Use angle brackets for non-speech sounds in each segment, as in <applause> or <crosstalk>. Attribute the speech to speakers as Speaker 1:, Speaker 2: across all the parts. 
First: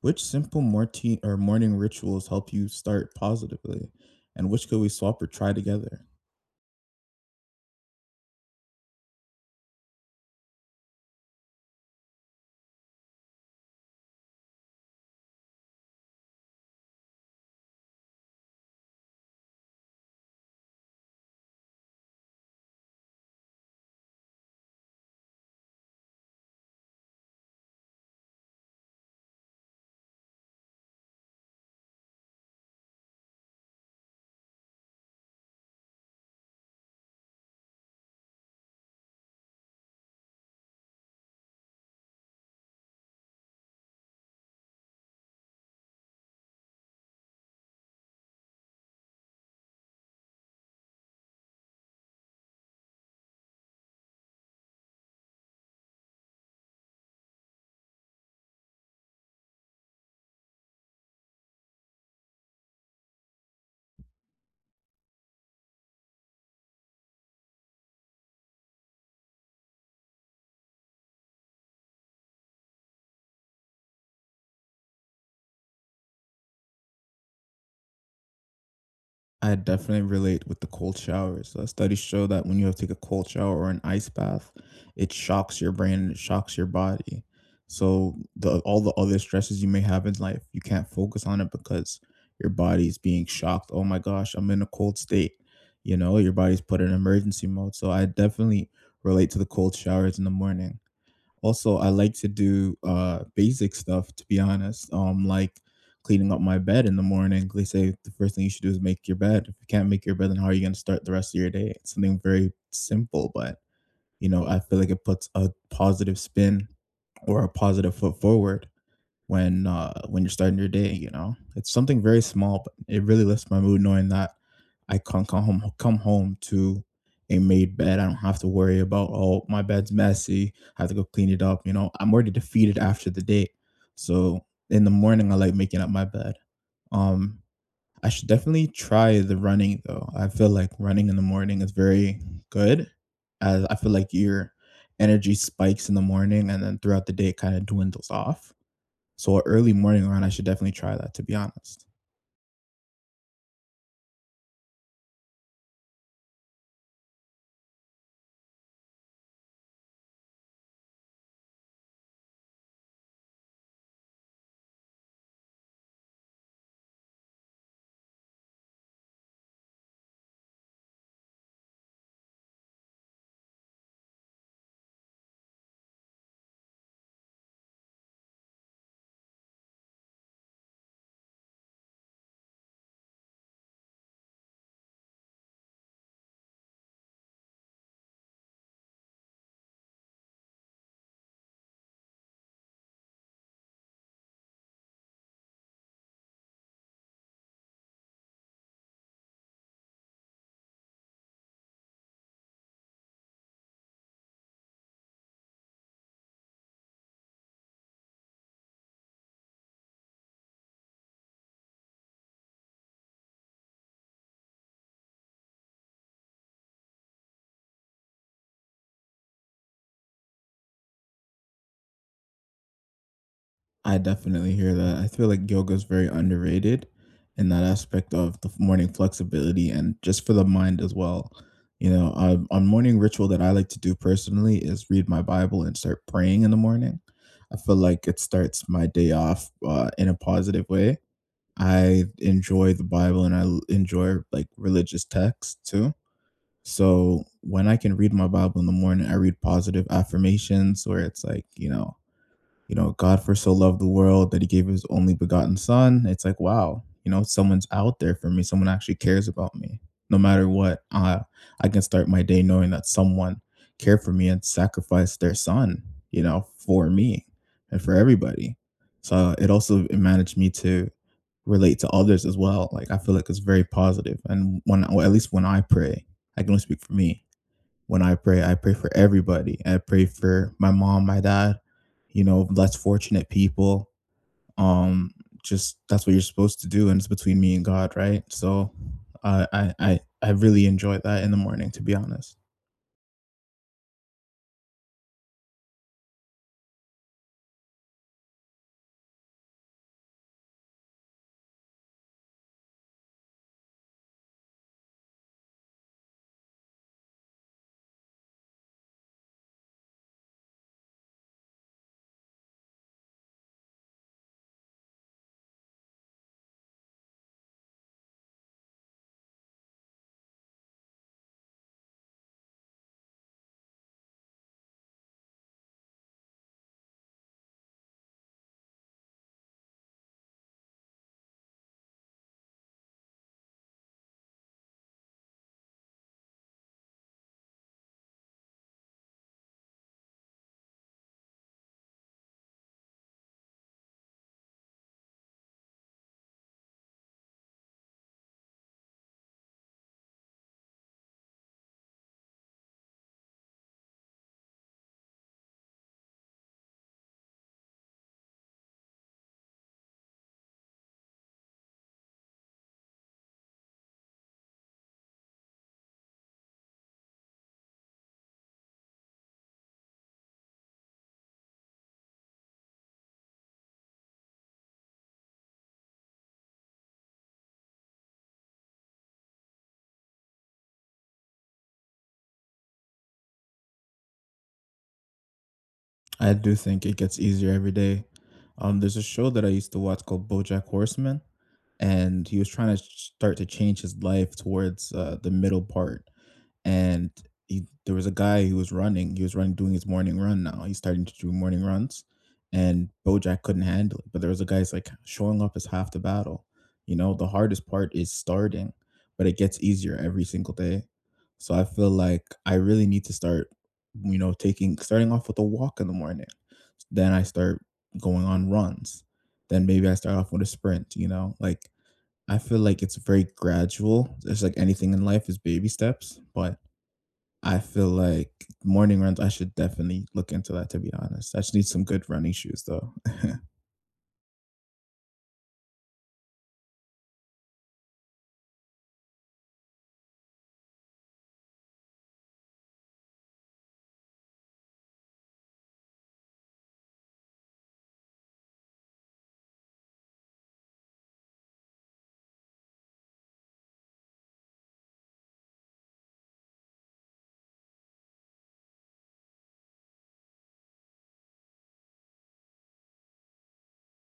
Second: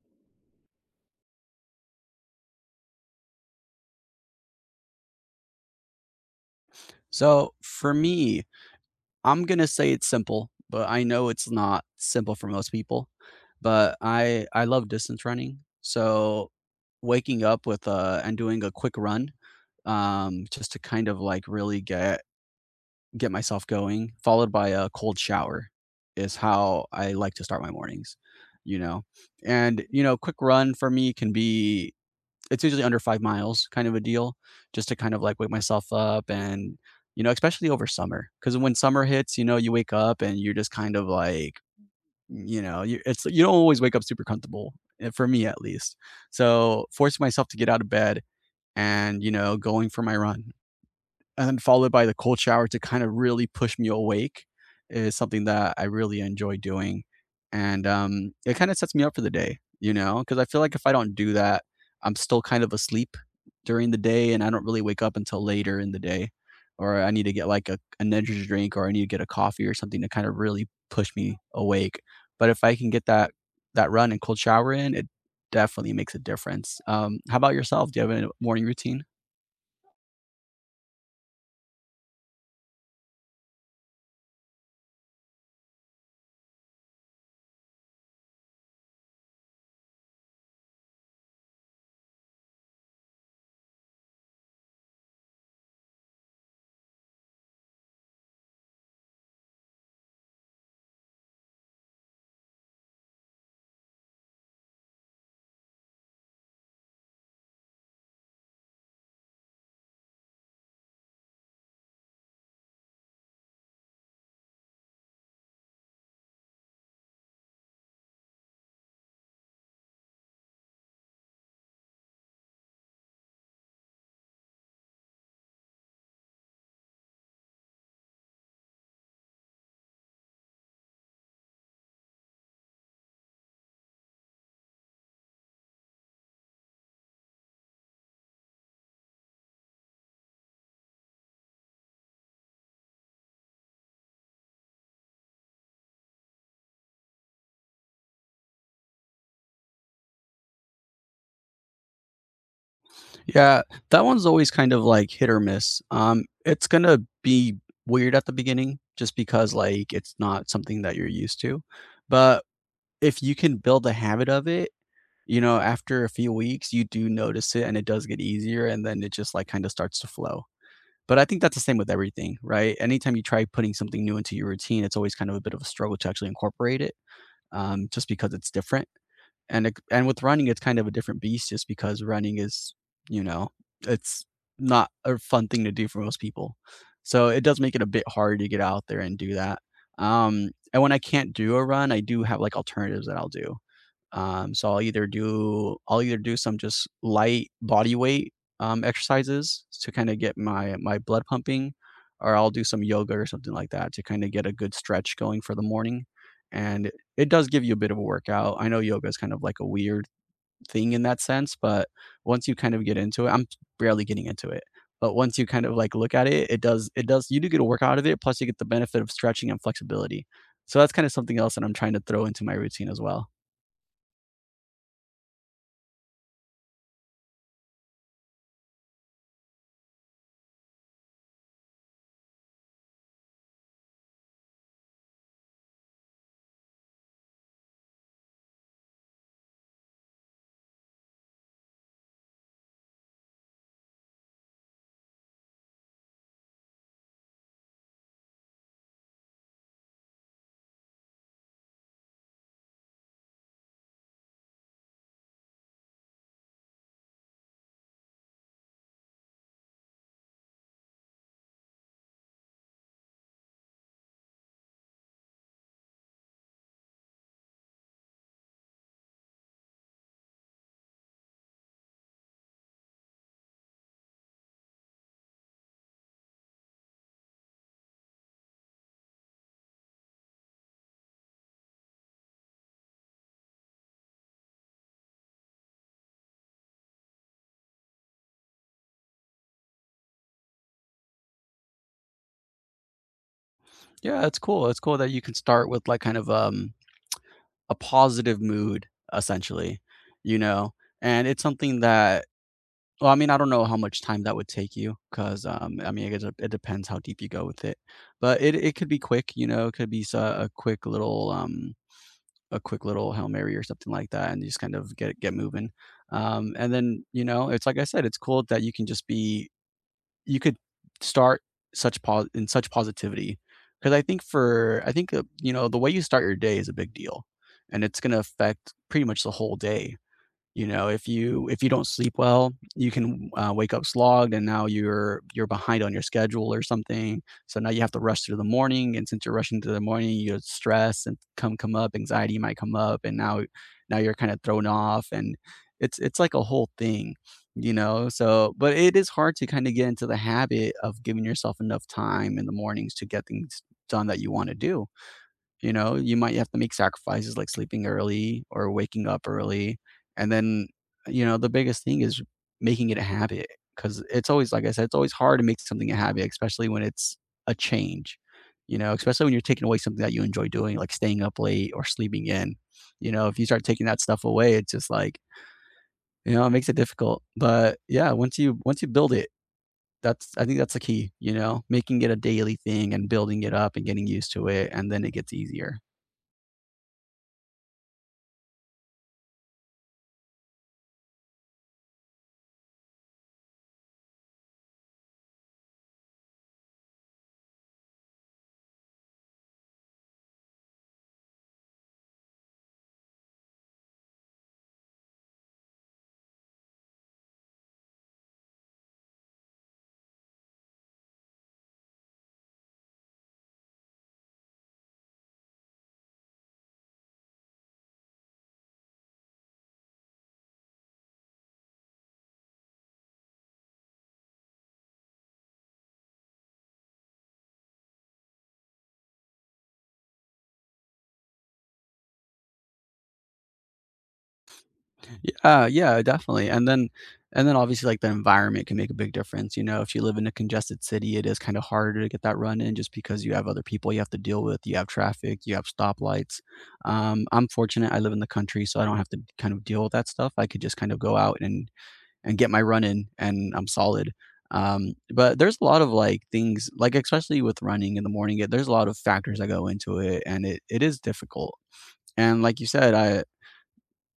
Speaker 1: Which simple morti- or morning rituals help you start positively? And which could we swap or try together?
Speaker 2: So for me, I'm gonna say it's simple, but I know it's not simple for most people. But I love distance running. So waking up with and doing a quick run, just to kind of like really get myself going, followed by a cold shower is how I like to start my mornings, you know. And quick run for me can be it's usually under 5 miles kind of a deal just to kind of, like, wake myself up and, especially over summer, because when summer hits, you wake up and you're just kind of like, you it's you don't always wake up super comfortable, for me at least. So forcing myself to get out of bed and, going for my run and then followed by the cold shower to kind of really push me awake is something that I really enjoy doing. And it kind of sets me up for the day, because I feel like if I don't do that, I'm still kind of asleep during the day and I don't really wake up until later in the day. Or I need to get like an energy drink or I need to get a coffee or something to kind of really push me awake. But if I can get that run and cold shower in, it definitely makes a difference. How about yourself? Do you have a morning routine?
Speaker 1: I definitely relate with the cold showers. Studies show that when you have to take a cold shower or an ice bath, it shocks your brain and it shocks your body. So the all the other stresses you may have in life, you can't focus on it because your body is being shocked. Oh my gosh, I'm in a cold state. You know, your body's put in emergency mode. So I definitely relate to the cold showers in the morning. Also, I like to do, basic stuff, to be honest, like cleaning up my bed in the morning. They say the first thing you should do is make your bed. If you can't make your bed, then how are you gonna start the rest of your day? It's something very simple, but, you know, I feel like it puts a positive spin or a positive foot forward when you're starting your day, you know? It's something very small, but it really lifts my mood knowing that I can come home to a made bed. I don't have to worry about oh my bed's messy. I have to go clean it up. You know, I'm already defeated after the day. So in the morning, I like making up my bed. Um, I should definitely try the running though. I feel like running in the morning is very good, as I feel like your energy spikes in the morning and then throughout the day it kind of dwindles off. So an early morning run, I should definitely try that, to be honest.
Speaker 2: Yeah, that one's always kind of like hit or miss. It's gonna be weird at the beginning just because like it's not something that you're used to. But if you can build a habit of it, after a few weeks, you do notice it and it does get easier and then it just like kind of starts to flow. But I think that's the same with everything, right? Anytime you try putting something new into your routine, it's always kind of a bit of a struggle to actually incorporate it, just because it's different and with running it's kind of a different beast just because running is you know it's not a fun thing to do for most people, so it does make it a bit hard to get out there and do that. Um, and when I can't do a run, I do have like alternatives that I'll do. So I'll either do some just light body weight exercises to kind of get my blood pumping, or I'll do some yoga or something like that to kind of get a good stretch going for the morning. And it does give you a bit of a workout. I know yoga is kind of like a weird thing in that sense, but once you kind of get into it, I'm barely getting into it. But once you kind of like look at it, it does you do get a workout out of it, plus you get the benefit of stretching and flexibility. So that's kind of something else that I'm trying to throw into my routine as well.
Speaker 1: I definitely hear that. I feel like yoga is very underrated in that aspect of the morning flexibility and just for the mind as well. You know, a morning ritual that I like to do personally is read my Bible and start praying in the morning. I feel like it starts my day off in a positive way. I enjoy the Bible and I enjoy like religious texts too. So when I can read my Bible in the morning, I read positive affirmations where it's like, you know, God for so loved the world that he gave his only begotten son. It's like, wow, you know, someone's out there for me. Someone actually cares about me. No matter what, I can start my day knowing that someone cared for me and sacrificed their son, you know, for me and for everybody. So it also it managed me to relate to others as well. Like I feel like it's very positive. And when well, at least when I pray, I can only speak for me when I pray for everybody. I pray for my mom, my dad, you know, less fortunate people. Um, just that's what you're supposed to do, and it's between me and God, right? So, I really enjoy that in the morning, to be honest.
Speaker 2: Yeah, it's cool. It's cool that you can start with like kind of a positive mood essentially, you know. And it's something that... Well, I mean, I don't know how much time that would take you, cause I mean, I guess it just- it depends how deep you go with it, but it could be quick, you know, it could be s a quick little Hail Mary or something like that, and you just kind of get moving, and then, you know, it's like I said, it's cool that you can just be, you could start such positivity, because I think, you know, the way you start your day is a big deal, and it's gonna affect pretty much the whole day. You know, if you don't sleep well, you can, wake up slogged and now you're behind on your schedule or something. So now you have to rush through the morning, and since you're rushing through the morning, you stress and come up, anxiety might come up, and now you're kinda thrown off, and it's like a whole thing, you know? So but it is hard to kinda get into the habit of giving yourself enough time in the mornings to get things done that you wanna do. You know, you might have to make sacrifices like sleeping early or waking up early. And then, you know, the biggest thing is making it a habit because it's always, like I said, it's always hard to make something a habit, especially when it's a change, you know, especially when you're taking away something that you enjoy doing, like staying up late or sleeping in. You know, if you start taking that stuff away, it's just like, you know, it makes it difficult. But yeah, once you build it, that's... I think that's the key, you know, making it a daily thing and building it up and getting used to it and then it gets easier.
Speaker 1: I do think it gets easier every day. There's a show that I used to watch called BoJack Horseman, and he was trying to start to change his life towards the middle part, and he there was a guy who was running. He was running, doing his morning run now. He's starting to do morning runs, and BoJack couldn't handle it. But there was a guy's like showing up is half the battle. You know, the hardest part is starting, but it gets easier every single day. So I feel like I really need to start, you know, taking starting off with a walk in the morning. Then I start going on runs. Then maybe I start off with a sprint. You know, like I feel like it's very gradual. It's like anything in life is baby steps, but I feel like morning runs, I should definitely look into that, to be honest. I just need some good running shoes though.
Speaker 2: Yeah, yeah, definitely. And then obviously like the environment can make a big difference. You know, if you live in a congested city, it is kind of harder to get that run in just because you have other people you have to deal with, you have traffic, you have stoplights. I'm fortunate I live in the country, so I don't have to kind of deal with that stuff. I could just kind of go out and get my run in and I'm solid. But there's a lot of like things like especially with running in the morning, there's a lot of factors that go into it and it is difficult. And like you said, I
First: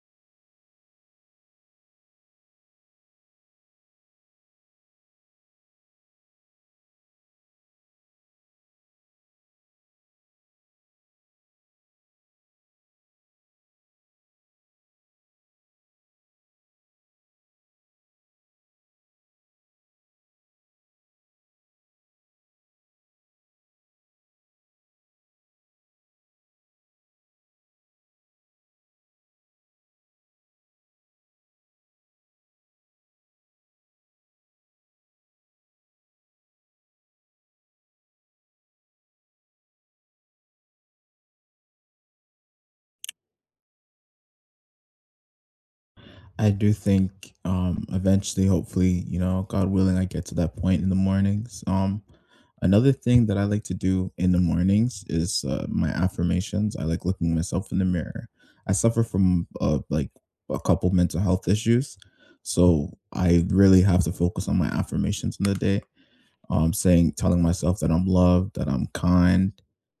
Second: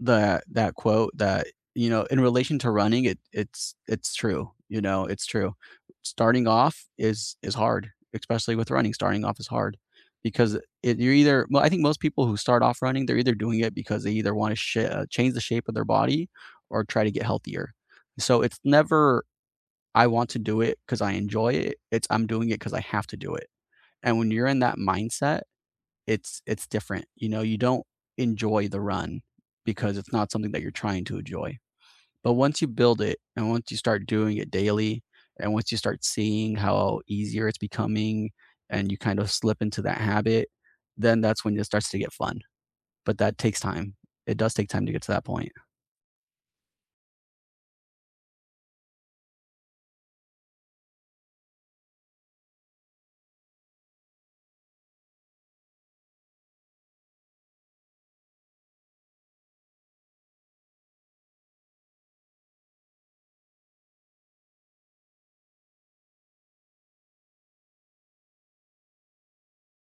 Speaker 2: the that quote that, you know, in relation to running, it's true, you know, it's true. Starting off is hard, especially with running, starting off is hard because you're either, well, I think most people who start off running, they're either doing it because they either want to change the shape of their body or try to get healthier. So it's never, I want to do it because I enjoy it. It's, I'm doing it because I have to do it. And when you're in that mindset, it's different. You know, you don't enjoy the run because it's not something that you're trying to enjoy. But once you build it and once you start doing it daily and once you start seeing how easier it's becoming and you kind of slip into that habit, then that's when it starts to get fun. But that takes time. It does take time to get to that point.
Speaker 1: I do think eventually, hopefully, you know, God willing, I get to that point in the mornings. Another thing that I like to do in the mornings is my affirmations. I like looking myself in the mirror. I suffer from like a couple mental health issues. So I really have to focus on my affirmations in the day, saying, telling myself that I'm loved, that I'm kind,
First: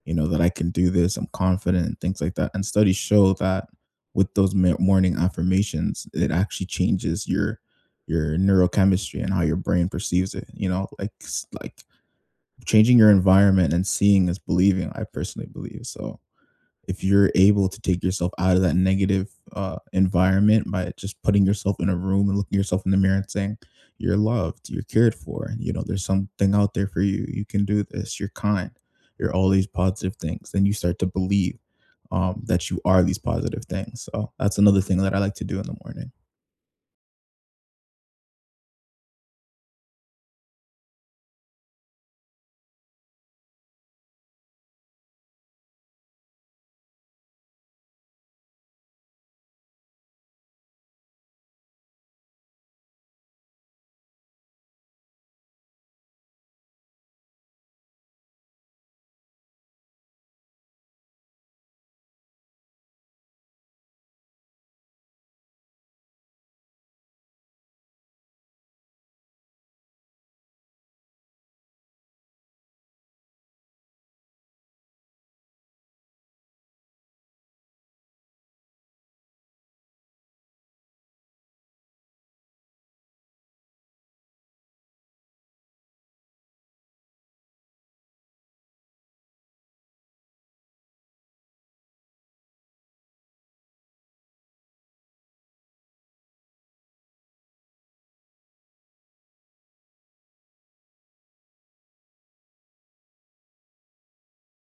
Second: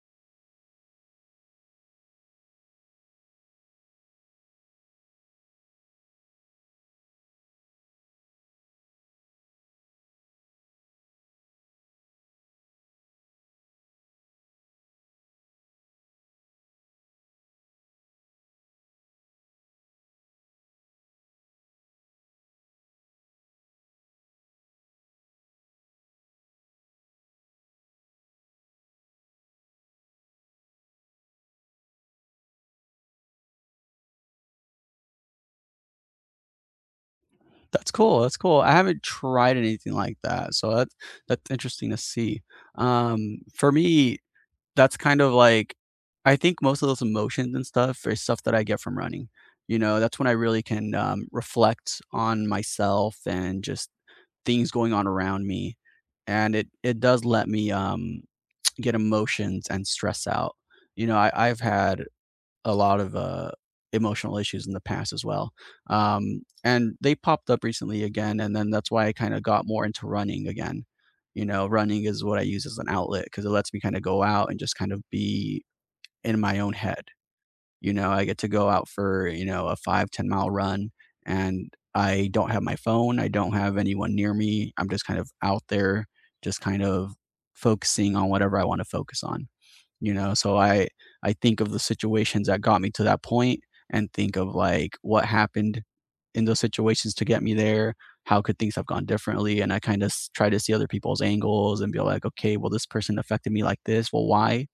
Speaker 1: you know, that I can do this, I'm confident, and things like that. And studies show that with those morning affirmations, it actually changes your neurochemistry and how your brain perceives it. You know, like changing your environment and seeing is believing. I personally believe, so if you're able to take yourself out of that negative environment by just putting yourself in a room and looking yourself in the mirror and saying you're loved, you're cared for, and you know there's something out there for you, you can do this, you're kind, you're all these positive things, then you start to believe that you are these positive things. So that's another thing that I like to do in the morning.
Speaker 2: That's cool, that's cool. I haven't tried anything like that, so that's interesting to see. For me, that's kind of like, I think most of those emotions and stuff is stuff that I get from running. You know, that's when I really can, reflect on myself and just things going on around me, and it does let me, <tsk> get emotions and stress out. You know, I've had a lot of emotional issues in the past as well. And they popped up recently again, and then that's why I kind of got more into running again. You know, running is what I use as an outlet because it lets me kind of go out and just kind of be in my own head. You know, I get to go out for, you know, a 5 to 10 mile run and I don't have my phone. I don't have anyone near me. I'm just kind of out there, just kind of focusing on whatever I want to focus on. So I think of the situations that got me to that point and think of, like, what happened in those situations to get me there, how could things have gone differently, and I kinda try to see other people's angles and be like, "Okay, well, this person affected me like this, well, why?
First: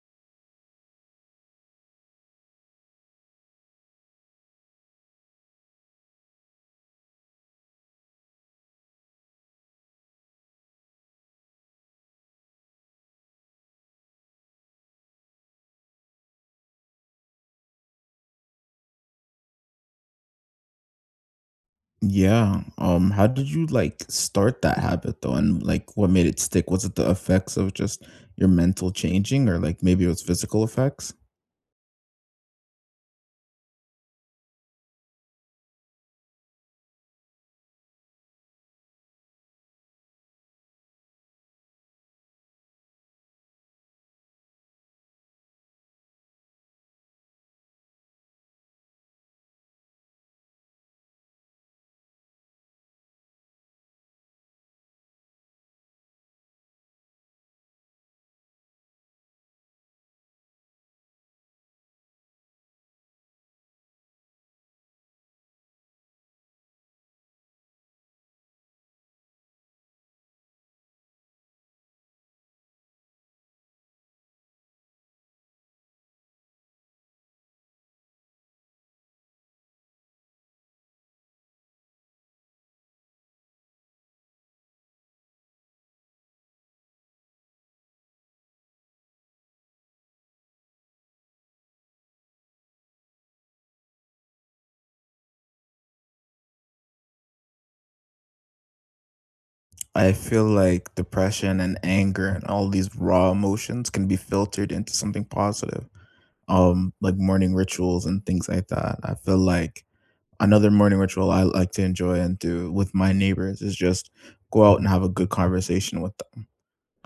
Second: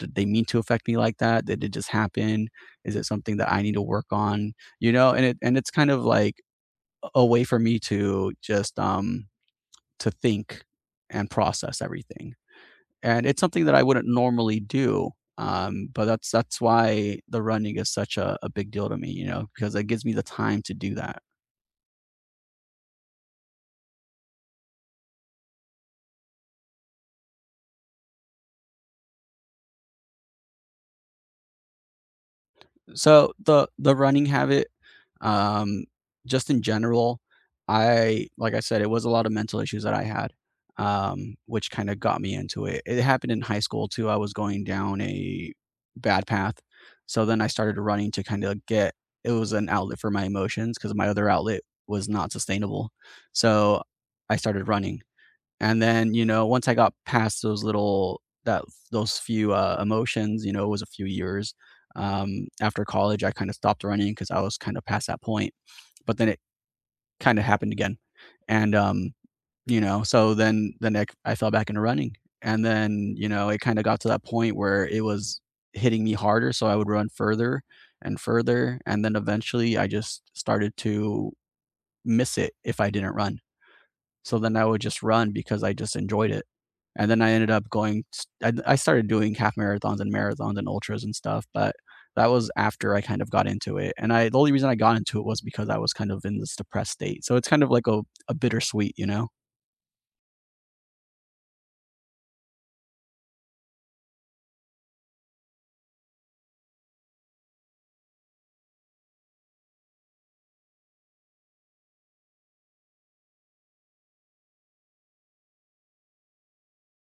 Speaker 2: Did they mean to affect me like that? Did it just happen? Is it something that I need to work on?" You know, and it's kind of like a way for me to just, to think and process everything and it's something that I wouldn't normally do. But that's why the running is such a big deal to me, you know, because it gives me the time to do that.
Speaker 1: Yeah. How did you like start that habit though, and like what made it stick? Was it the effects of just your mental changing, or like maybe it was physical effects?
Speaker 2: So the running habit, um, just in general, I like I said, it was a lot of mental issues that I had, which kind of got me into it. It happened in high school too. I was going down a bad path, so then I started running to kind of get. It was an outlet for my emotions because my other outlet was not sustainable, so I started running. And then, you know, once I got past those little that those few, emotions, you know, it was a few years, after college, I kinda stopped running because I was kinda past that point, but then it kinda happened again. And, you know, so then I fell back into running, and then, you know, it kinda got to that point where it was hitting me harder, so I would run further and further, and then eventually I just started to miss it if I didn't run. So then I would just run because I just enjoyed it. And then I ended up going, I started doing half marathons and marathons and ultras and stuff. But that was after I kind of got into it. And the only reason I got into it was because I was kind of in this depressed state. So it's kind of like a bittersweet, you know?
Speaker 1: I feel like depression and anger and all these raw emotions can be filtered into something positive, like morning rituals and things like that. I feel like another morning ritual I like to enjoy and do with my neighbors is just go out and have a good conversation with,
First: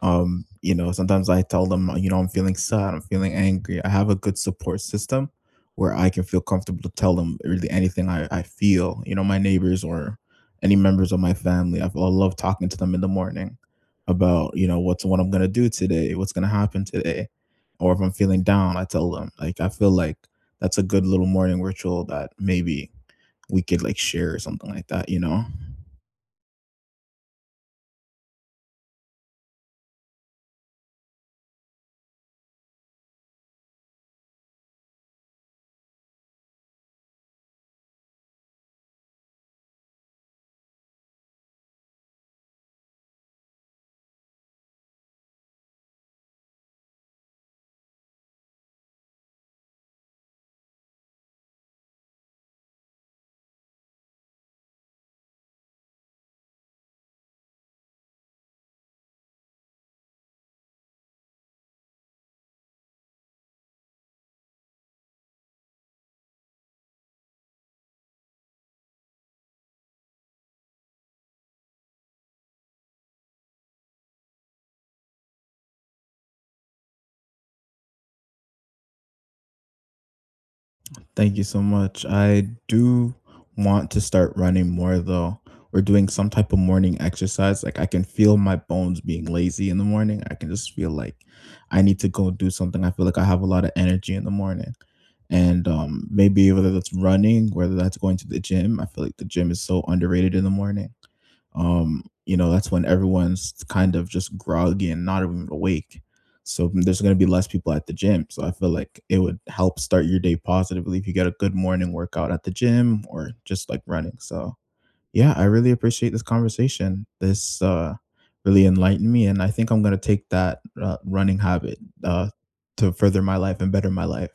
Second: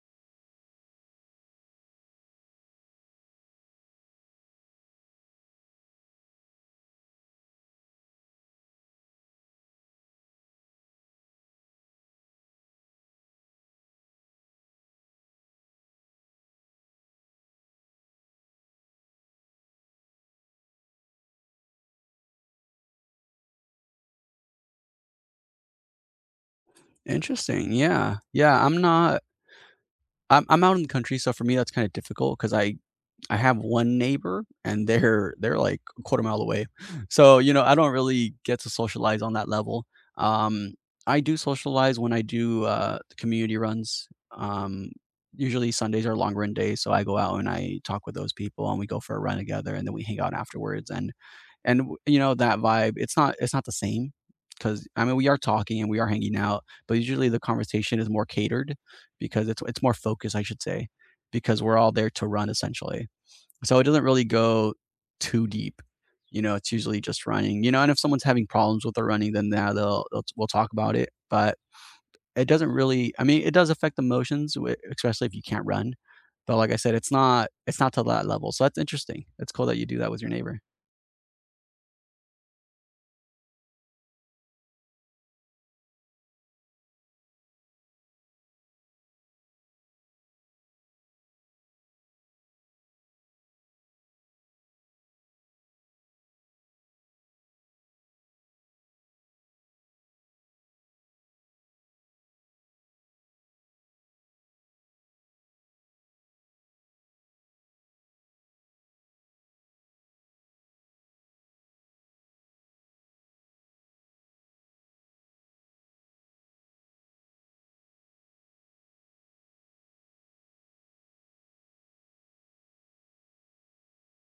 Speaker 1: you know, sometimes I tell them, you know, I'm feeling sad, I'm feeling angry. I have a good support system where I can feel comfortable to tell them really anything I feel, you know, my neighbors or any members of my family. I love talking to them in the morning about, you know, what I'm going to do today, what's going to happen today. Or if I'm feeling down, I tell them, like, I feel like that's a good little morning ritual that maybe we could like share or something like that, you know?
Speaker 2: Interesting. Yeah. Yeah. I'm not, I'm out in the country. So for me, that's kind of difficult because I have one neighbor, and they're, like, a quarter mile away. So, you know, I don't really get to socialize on that level. Um, I do socialize when I do, the community runs. Um, usually Sundays are long run days, so I go out and I talk with those people, and we go for a run together, and then we hang out afterwards, and w you know, that vibe, it's not the same because I mean, we are talking and we are hanging out, but usually the conversation is more catered because it's more focused, I should say, because we're all there to run essentially. So it doesn't really go too deep. You know, it's usually just running. You know, and if someone's having problems with their running, then now they'll we'll talk about it. But it doesn't really, I mean, it does affect the motions, especially if you can't run. But like I said, it's not to that level. So that's interesting. It's cool that you do that with your neighbor.
Speaker 1: Thank you so much. I do want to start running more though, or doing some type of morning exercise. Like I can feel my bones being lazy in the morning. I can just feel like I need to go do something. I feel like I have a lot of energy in the morning. And maybe whether that's running, whether that's going to the gym, I feel like the gym is so underrated in the morning. You know, that's when everyone's kind of just groggy and not even awake, so there's going to be less people at the gym, so I feel like it would help start your day positively if you get a good morning workout at the gym or just like running. So yeah, I really appreciate this conversation. This really enlightened me, and I think I'm going to take that running habit uh to further my life and better my life.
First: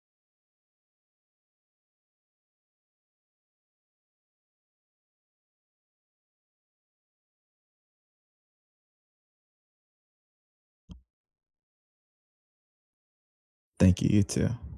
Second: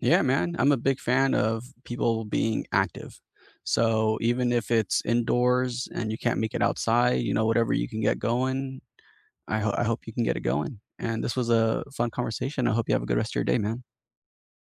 Speaker 2: Yeah, man. I'm a big fan of people being active. So even if it's indoors and you can't make it outside, you know, whatever you can get going, I hope you can get it going. And this was a fun conversation. I hope you have a good rest of your day, man.
Speaker 1: Thank you, you too.